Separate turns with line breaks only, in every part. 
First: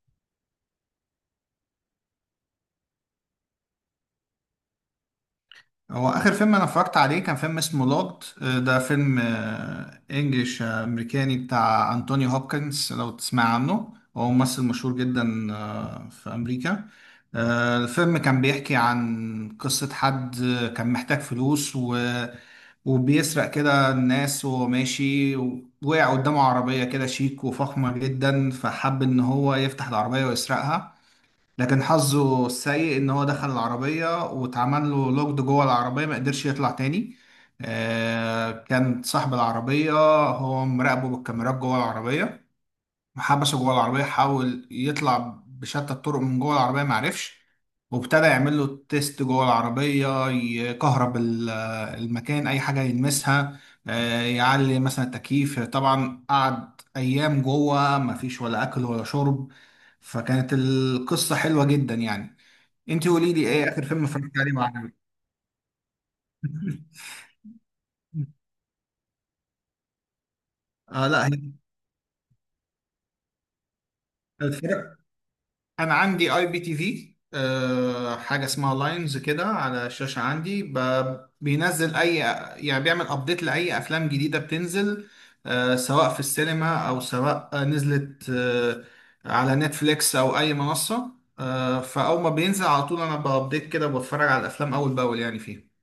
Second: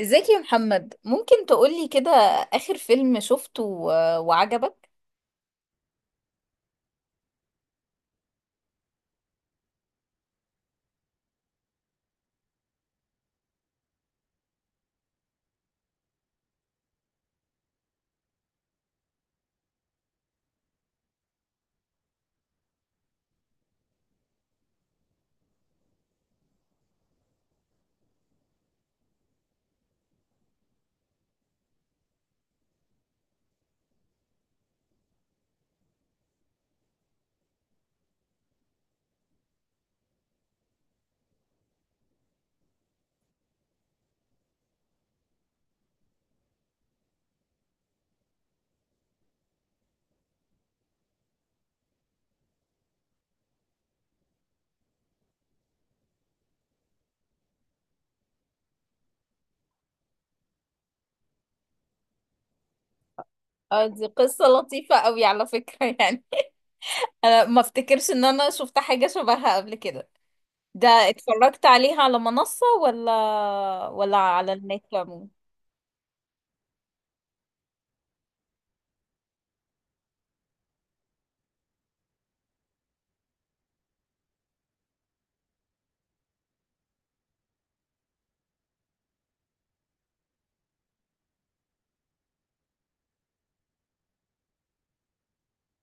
ازيك يا محمد؟ ممكن تقولي كده آخر فيلم شفته وعجبك؟
هو اخر فيلم انا اتفرجت عليه كان فيلم اسمه لوجد. ده فيلم انجليش، امريكاني بتاع انتوني هوبكنز. لو تسمع عنه، هو ممثل مشهور جدا في امريكا. الفيلم كان بيحكي عن قصة حد كان محتاج فلوس و وبيسرق كده الناس وهو ماشي. وقع قدامه عربية كده شيك وفخمة جدا، فحب ان هو يفتح العربية ويسرقها. لكن حظه السيء ان هو دخل العربية واتعمل له لوكد جوه العربية، ما قدرش يطلع تاني. كان صاحب العربية هو مراقبه بالكاميرات جوه العربية. حبسه جوه العربية، حاول يطلع بشتى الطرق من جوه العربية، معرفش. وابتدى يعمل له تيست جوه العربية، يكهرب المكان، أي حاجة يلمسها، يعلي مثلا التكييف. طبعا قعد أيام جوه، مفيش ولا أكل ولا شرب. فكانت القصة حلوة جدا يعني. انت قولي لي، ايه آخر فيلم
دي
اتفرجت
قصة
عليه
لطيفة
وعجبك؟
قوي على فكرة يعني انا ما افتكرش ان انا شفت حاجة شبهها قبل كده. ده
آه، لا.
اتفرجت عليها على منصة ولا ولا على النت
هي،
عموما؟
انا عندي IPTV، حاجه اسمها لاينز كده على الشاشه عندي، بينزل اي، يعني بيعمل ابديت لاي افلام جديده بتنزل، سواء في السينما او سواء نزلت على نتفليكس او اي منصه. فاول ما بينزل على طول انا بابديت كده وبتفرج على الافلام اول باول يعني فيه.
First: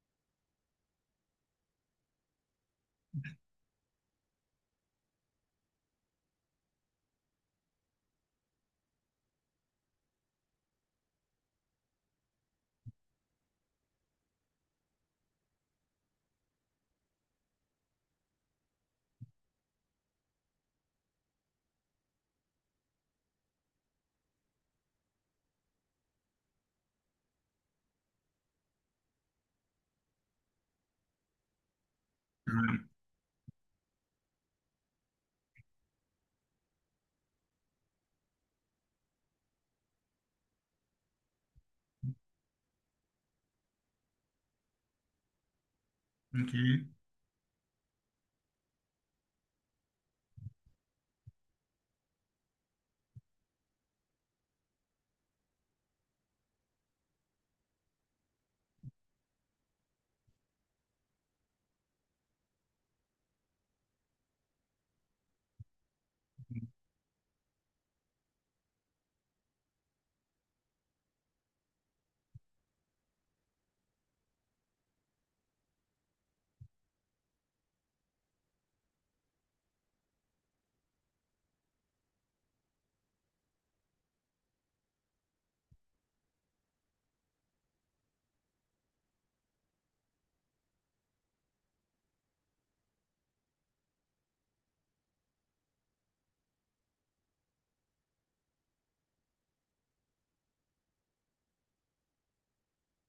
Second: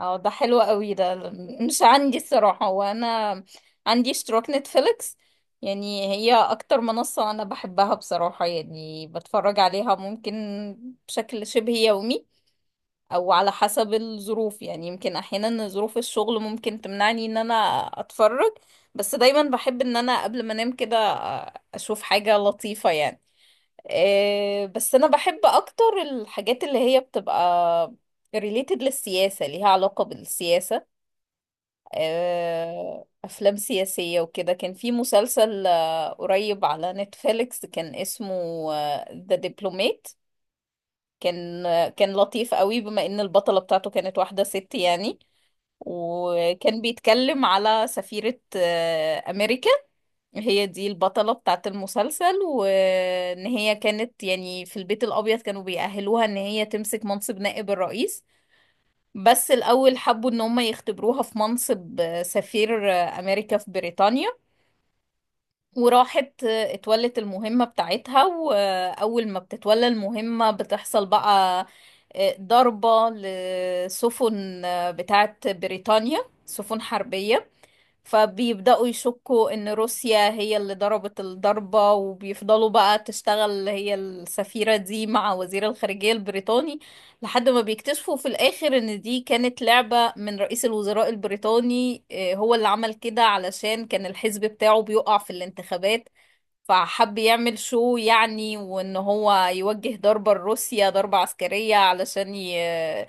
اه، ده حلو قوي ده. مش عندي الصراحة، وانا عندي اشتراك نتفليكس. يعني هي اكتر منصة انا بحبها بصراحة، يعني بتفرج عليها ممكن بشكل شبه يومي، او على حسب الظروف. يعني يمكن احيانا ظروف الشغل ممكن تمنعني ان انا اتفرج، بس دايما بحب ان انا قبل ما انام كده اشوف حاجة لطيفة يعني. بس انا بحب اكتر الحاجات اللي هي بتبقى related للسياسة، ليها علاقة بالسياسة.
تمام،
افلام سياسية وكده. كان في مسلسل قريب على نتفليكس، كان اسمه ذا دبلومات. كان كان لطيف قوي، بما ان البطلة بتاعته كانت واحدة ست يعني. وكان
اوكي.
بيتكلم على سفيرة أمريكا. هي دي البطلة بتاعت المسلسل، وإن هي كانت يعني في البيت الأبيض كانوا بيأهلوها إن هي تمسك منصب نائب الرئيس. بس الأول حبوا إن هم يختبروها في منصب سفير أمريكا في بريطانيا. وراحت اتولت المهمة بتاعتها، وأول ما بتتولى المهمة بتحصل بقى ضربة لسفن بتاعت بريطانيا، سفن حربية. فبيبدأوا يشكوا إن روسيا هي اللي ضربت الضربة، وبيفضلوا بقى تشتغل هي السفيرة دي مع وزير الخارجية البريطاني. لحد ما بيكتشفوا في الآخر إن دي كانت لعبة من رئيس الوزراء البريطاني، هو اللي عمل كده علشان كان الحزب بتاعه بيقع في الانتخابات. فحب يعمل شو يعني، وان هو يوجه ضربة لروسيا، ضربة عسكرية، علشان ي... آه،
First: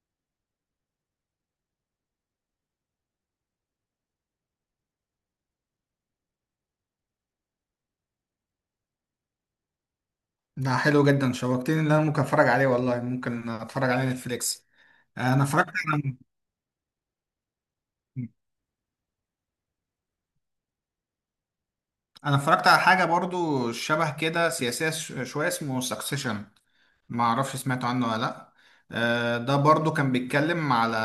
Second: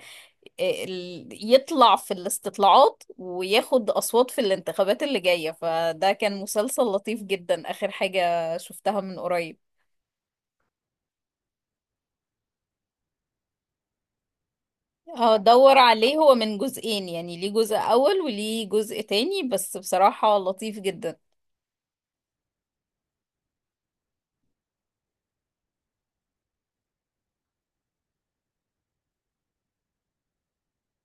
ال- يطلع في الاستطلاعات وياخد أصوات في الانتخابات اللي جاية. فده كان مسلسل لطيف جدا، آخر حاجة شفتها من قريب.
ده حلو جدا، شوقتني ان انا ممكن اتفرج عليه والله، ممكن اتفرج عليه نتفليكس. انا اتفرجت
هدور عليه،
على
هو من جزئين يعني، ليه جزء أول وليه جزء تاني، بس بصراحة لطيف جدا.
انا اتفرجت على حاجه برضو شبه كده سياسيه شويه، اسمه سكسيشن. ما اعرفش سمعت عنه ولا لا. ده برضو كان بيتكلم على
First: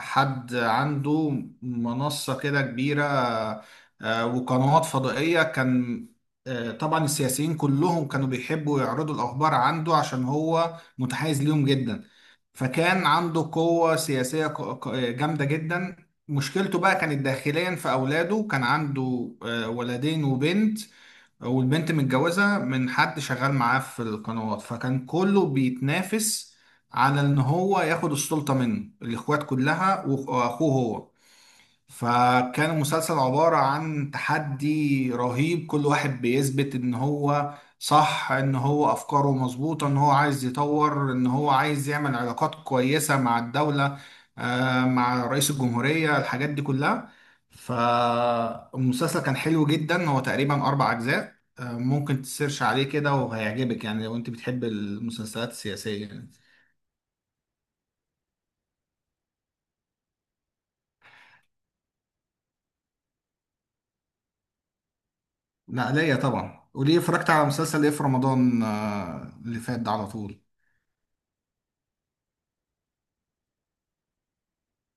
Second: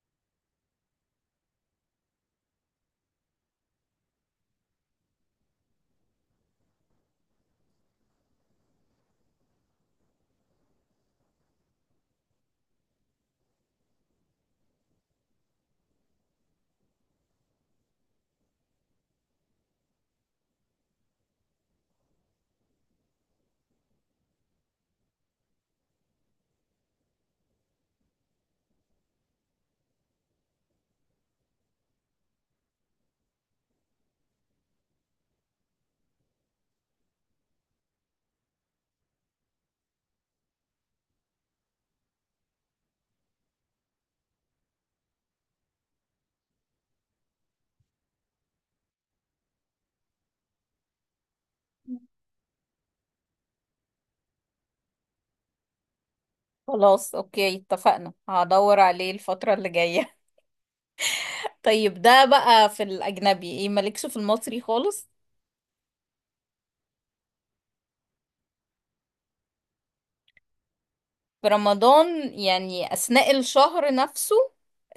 حد عنده منصه كده كبيره، وقنوات فضائيه كان. طبعا السياسيين كلهم كانوا بيحبوا يعرضوا الاخبار عنده عشان هو متحيز ليهم جدا. فكان عنده قوه سياسيه جامده جدا. مشكلته بقى كانت داخليا في اولاده، كان عنده ولدين وبنت. والبنت متجوزة من حد شغال معاه في القنوات، فكان كله بيتنافس على ان هو ياخد السلطة منه، الاخوات كلها واخوه هو. فكان المسلسل عبارة عن تحدي رهيب، كل واحد بيثبت ان هو صح، ان هو افكاره مظبوطة، ان هو عايز يطور، ان هو عايز يعمل علاقات كويسة مع الدولة، مع رئيس الجمهورية، الحاجات دي كلها. فالمسلسل كان حلو جدا، هو تقريبا اربع اجزاء، ممكن تسيرش عليه كده وهيعجبك يعني لو انت بتحب المسلسلات السياسية يعني.
خلاص أوكي، اتفقنا، هدور عليه الفترة اللي جاية. طيب ده بقى في الأجنبي، ايه مالكش في المصري خالص؟
لا، ليا طبعا، وليه اتفرجت على مسلسل ايه في رمضان اللي فات ده على طول.
في رمضان يعني أثناء الشهر نفسه؟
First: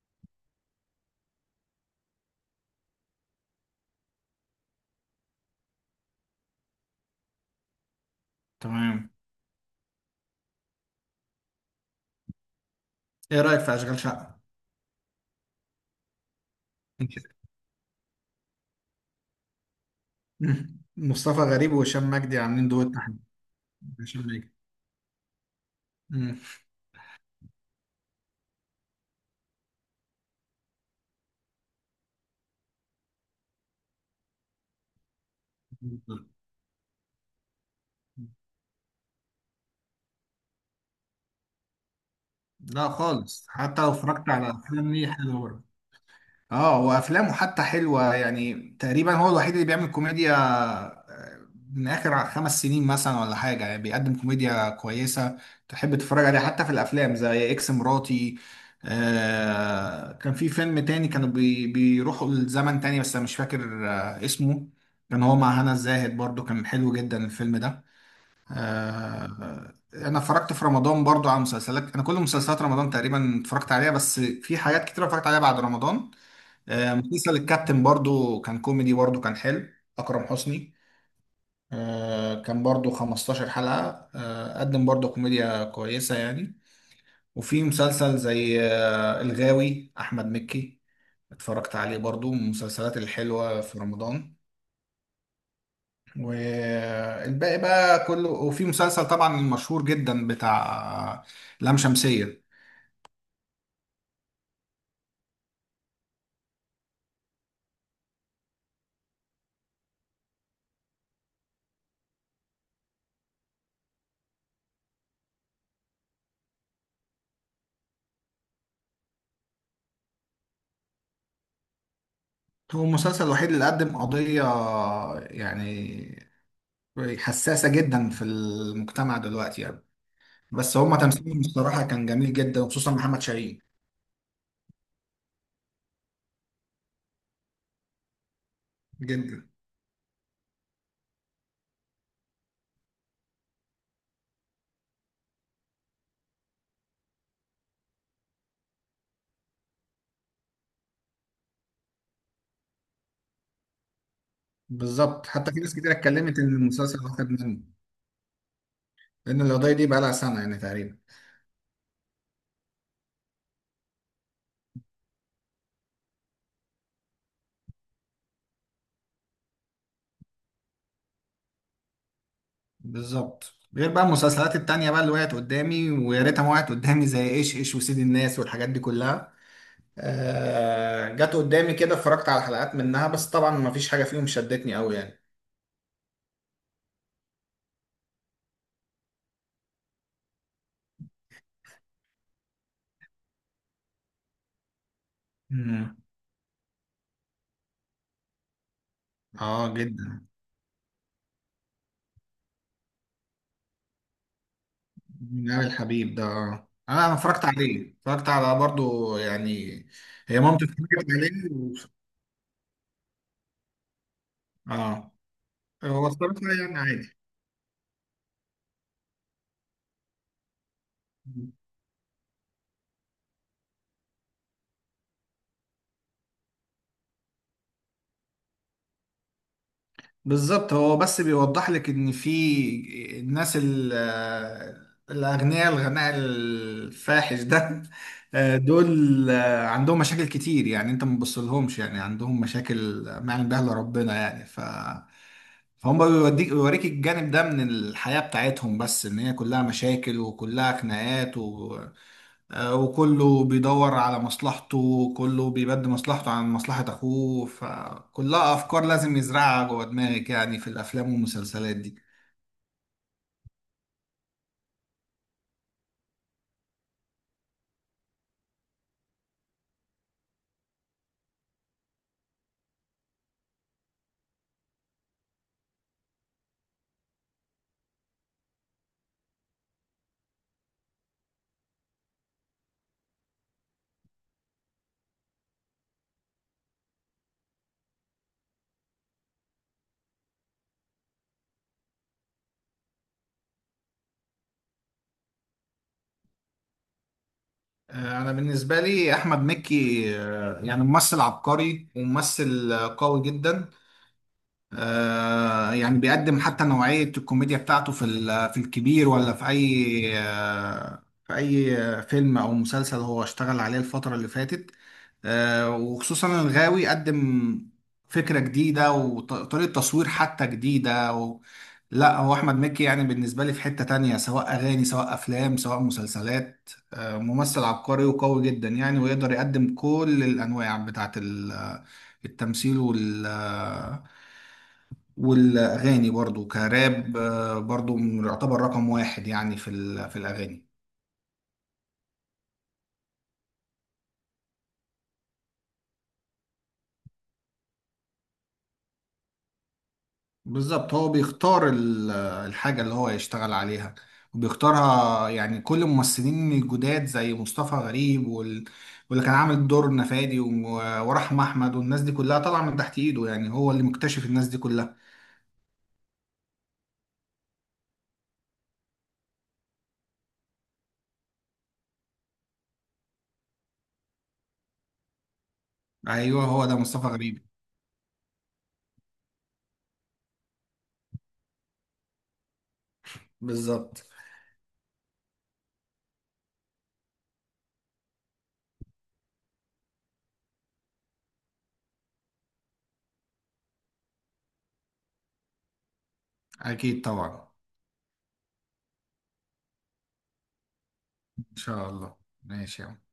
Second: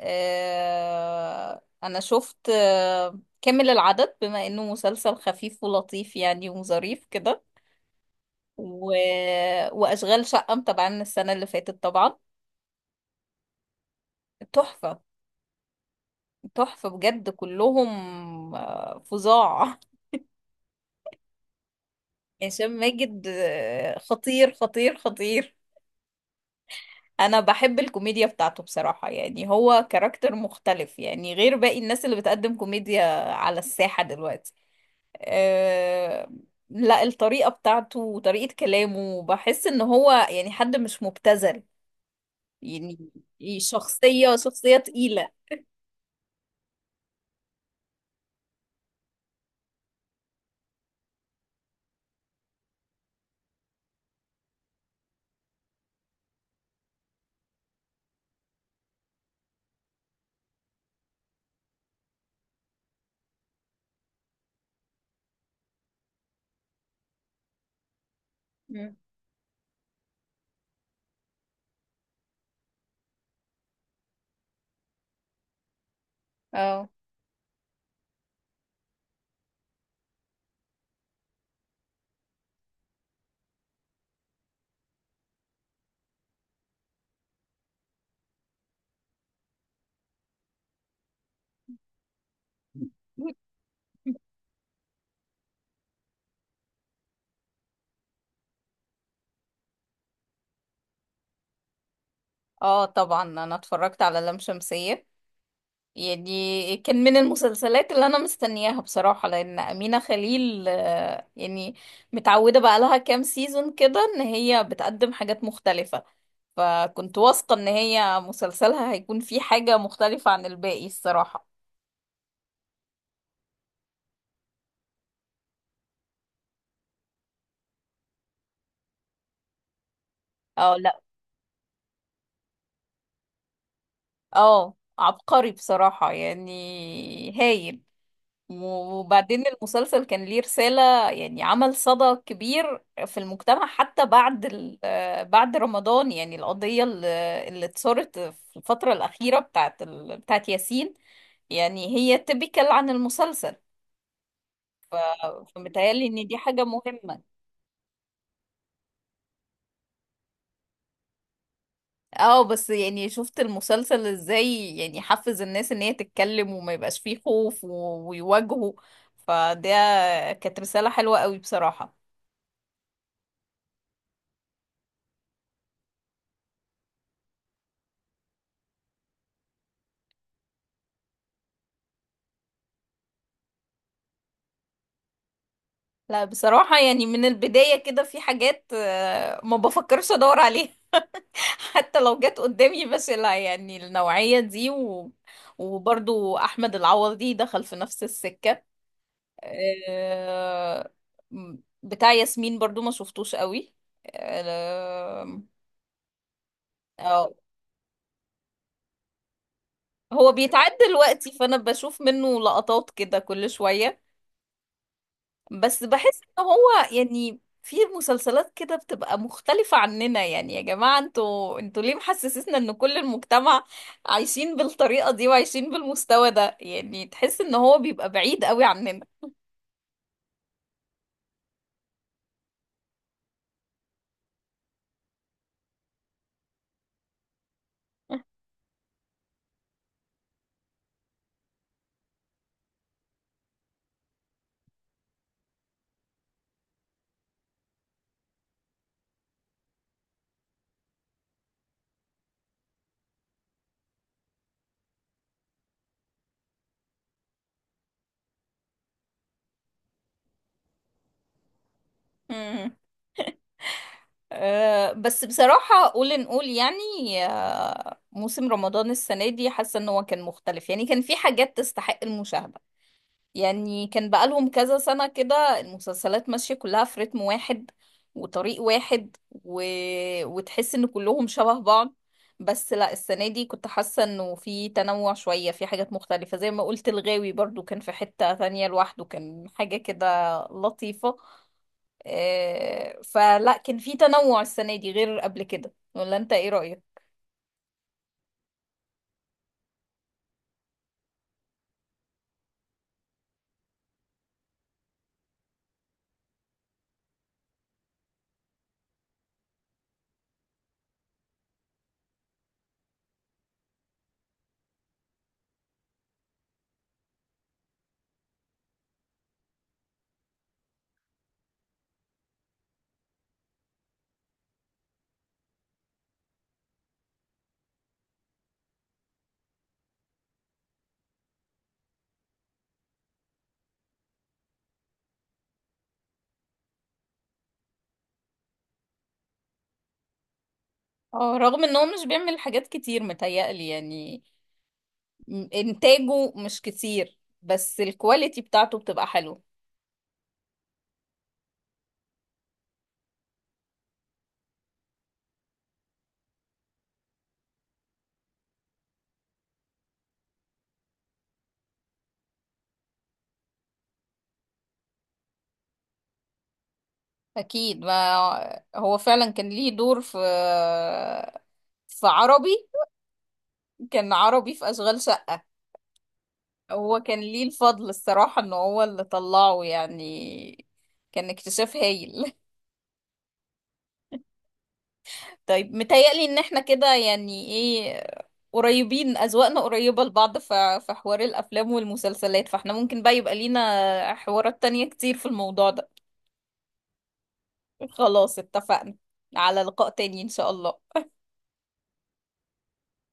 آه، أنا شفت آه كامل العدد بما إنه مسلسل خفيف ولطيف يعني وظريف كده و...
تمام.
وأشغال شقة متابعين السنة اللي فاتت طبعا.
ايه رأيك في اشغال شقة؟
تحفة، تحفة بجد كلهم، فظاع.
مم. مصطفى غريب وهشام مجدي عاملين
هشام
دويت تحت.
ماجد
هشام مجدي.
خطير خطير خطير.
مم.
انا بحب الكوميديا بتاعته بصراحة، يعني هو كاركتر مختلف يعني غير باقي الناس اللي بتقدم كوميديا على الساحة دلوقتي. أه... لا، الطريقة بتاعته وطريقة كلامه بحس ان هو يعني حد مش مبتذل
لا
يعني.
خالص، حتى لو اتفرجت
شخصية،
على
شخصية
الافلام دي
تقيلة.
حلوة برضه. اه، وافلامه حتى حلوه يعني. تقريبا هو الوحيد اللي بيعمل كوميديا آه، من اخر 5 سنين مثلا ولا حاجه، يعني بيقدم كوميديا كويسه تحب تتفرج عليها، حتى في الافلام زي اكس مراتي. كان في فيلم تاني كانوا بيروحوا لزمن تاني، بس انا مش فاكر اسمه. كان هو مع هنا الزاهد، برضو كان حلو جدا الفيلم ده.
مم.
انا اتفرجت في رمضان برضو على مسلسلات، انا كل مسلسلات رمضان تقريبا اتفرجت عليها، بس في حاجات كتير اتفرجت عليها بعد رمضان.
اه.
مسلسل الكابتن برضو كان كوميدي، برضو كان حلو. أكرم حسني، كان برضو 15 حلقة، قدم برضو كوميديا كويسة يعني. وفي مسلسل زي الغاوي، أحمد مكي، اتفرجت عليه برضو، من المسلسلات الحلوة في رمضان. والباقي بقى كله. وفي مسلسل طبعا المشهور جدا بتاع آه، لام شمسية.
اه طبعا، انا اتفرجت على لام شمسية. يعني كان من المسلسلات اللي انا مستنياها بصراحة، لان امينة خليل يعني متعودة بقى لها كام سيزون كده ان هي بتقدم حاجات مختلفة، فكنت واثقة ان هي مسلسلها هيكون فيه حاجة مختلفة عن الباقي الصراحة.
هو المسلسل الوحيد اللي قدم قضية يعني حساسة جدا في المجتمع دلوقتي يعني.
اه،
بس هما
لا،
تمثيلهم الصراحة كان جميل جدا، وخصوصا محمد شاهين.
اه عبقري بصراحة يعني، هايل.
جدا.
وبعدين المسلسل كان ليه رسالة، يعني عمل صدى كبير في المجتمع حتى بعد بعد رمضان، يعني القضية اللي اتثارت في الفترة الأخيرة بتاعت بتاعت ياسين، يعني هي تبكل عن المسلسل.
بالظبط، حتى في ناس كتير
فمتهيألي ان دي
اتكلمت ان
حاجة
المسلسل
مهمة.
واخد منه، لان القضية دي بقى لها سنة يعني تقريبا.
اه، بس يعني شفت المسلسل ازاي يعني حفز الناس ان هي تتكلم وما يبقاش فيه خوف ويواجهوا. فده كانت رسالة حلوة قوي بصراحة.
بالظبط، غير بقى المسلسلات التانية بقى اللي وقعت قدامي ويا ريتها ما وقعت قدامي، زي ايش ايش وسيد الناس والحاجات دي كلها. جت قدامي كده، اتفرجت على حلقات منها، بس طبعا ما فيش حاجة فيهم شدتني قوي يعني.
لا بصراحة يعني، من البداية كده في حاجات ما بفكرش ادور عليها. حتى لو جت قدامي، بس لا يعني النوعية دي
مم.
وبرضو احمد العوضي دخل في نفس السكة،
اه، جدا.
آه، بتاع ياسمين، برضو ما شفتوش قوي. آه،
من أوي الحبيب ده. آه. انا
آه،
اتفرجت عليه، اتفرجت على برضو يعني.
هو
هي مامتي
بيتعد
اتفرجت عليه.
دلوقتي فانا بشوف منه لقطات كده كل شوية.
اه.
بس
هو
بحس
الصراحة
ان
يعني
هو
عادي.
يعني في مسلسلات كده بتبقى مختلفة عننا. يعني يا جماعة، انتوا ليه محسسسنا ان كل المجتمع عايشين بالطريقة دي وعايشين بالمستوى ده؟ يعني تحس ان هو بيبقى بعيد قوي عننا.
بالظبط، هو بس بيوضح لك ان في الناس الاغنياء، الغناء الفاحش ده. دول عندهم مشاكل كتير، يعني انت ما تبصلهمش، يعني عندهم مشاكل ما يعلم بها الا ربنا يعني. فهم بيوريك الجانب ده من الحياة بتاعتهم، بس ان هي كلها مشاكل وكلها خناقات و... وكله بيدور على مصلحته، وكله بيبدي مصلحته عن مصلحة اخوه. فكلها افكار لازم يزرعها جوه دماغك، يعني في الافلام والمسلسلات دي.
مم. أه، بس بصراحة قول نقول يعني، موسم رمضان السنة دي حاسة ان هو كان مختلف، يعني كان في حاجات تستحق المشاهدة. يعني كان بقالهم كذا سنة كده المسلسلات ماشية كلها في رتم واحد وطريق واحد و... وتحس ان كلهم شبه بعض. بس لا، السنة دي كنت حاسة انه في تنوع شوية، في حاجات مختلفة، زي ما قلت الغاوي برضو كان في حتة ثانية لوحده، كان حاجة كده لطيفة. فلا كان في تنوع السنة دي غير قبل كده، ولا انت ايه رأيك؟
انا بالنسبة لي احمد مكي يعني ممثل عبقري وممثل قوي جدا. يعني بيقدم حتى نوعية الكوميديا بتاعته في في الكبير، ولا في أي آه، في أي فيلم أو مسلسل هو اشتغل عليه الفترة اللي فاتت. وخصوصا الغاوي، قدم فكرة جديدة وطريقة تصوير حتى جديدة و... لا، هو أحمد مكي يعني بالنسبة لي في حتة تانية، سواء أغاني سواء أفلام سواء مسلسلات، ممثل عبقري وقوي جدا يعني، ويقدر يقدم كل الأنواع بتاعت التمثيل وال... والأغاني برضو كراب، برضو يعتبر رقم واحد يعني في في الأغاني.
اه رغم ان هو مش بيعمل حاجات كتير متهيألي يعني، انتاجه مش كتير بس الكواليتي بتاعته بتبقى حلوه.
بالظبط، هو بيختار الحاجة اللي هو يشتغل عليها وبيختارها يعني. كل الممثلين الجداد زي مصطفى غريب وال... واللي كان عامل دور نفادي ورحمة أحمد والناس دي كلها طالعة من تحت إيده، يعني هو اللي مكتشف الناس دي كلها.
اكيد، ما هو فعلا كان ليه دور في في عربي، كان عربي في اشغال شقة.
أيوه، هو ده
هو
مصطفى
كان ليه
غريب.
الفضل الصراحة ان هو اللي طلعه يعني، كان اكتشاف هايل.
بالظبط.
طيب، متهيألي ان احنا كده يعني ايه، قريبين، اذواقنا قريبة لبعض في في حوار الافلام والمسلسلات، فاحنا ممكن بقى يبقى لينا حوارات تانية كتير في الموضوع ده.
أكيد طبعا.
خلاص اتفقنا، على لقاء تاني إن شاء الله.
إن شاء الله. ماشي يا عم.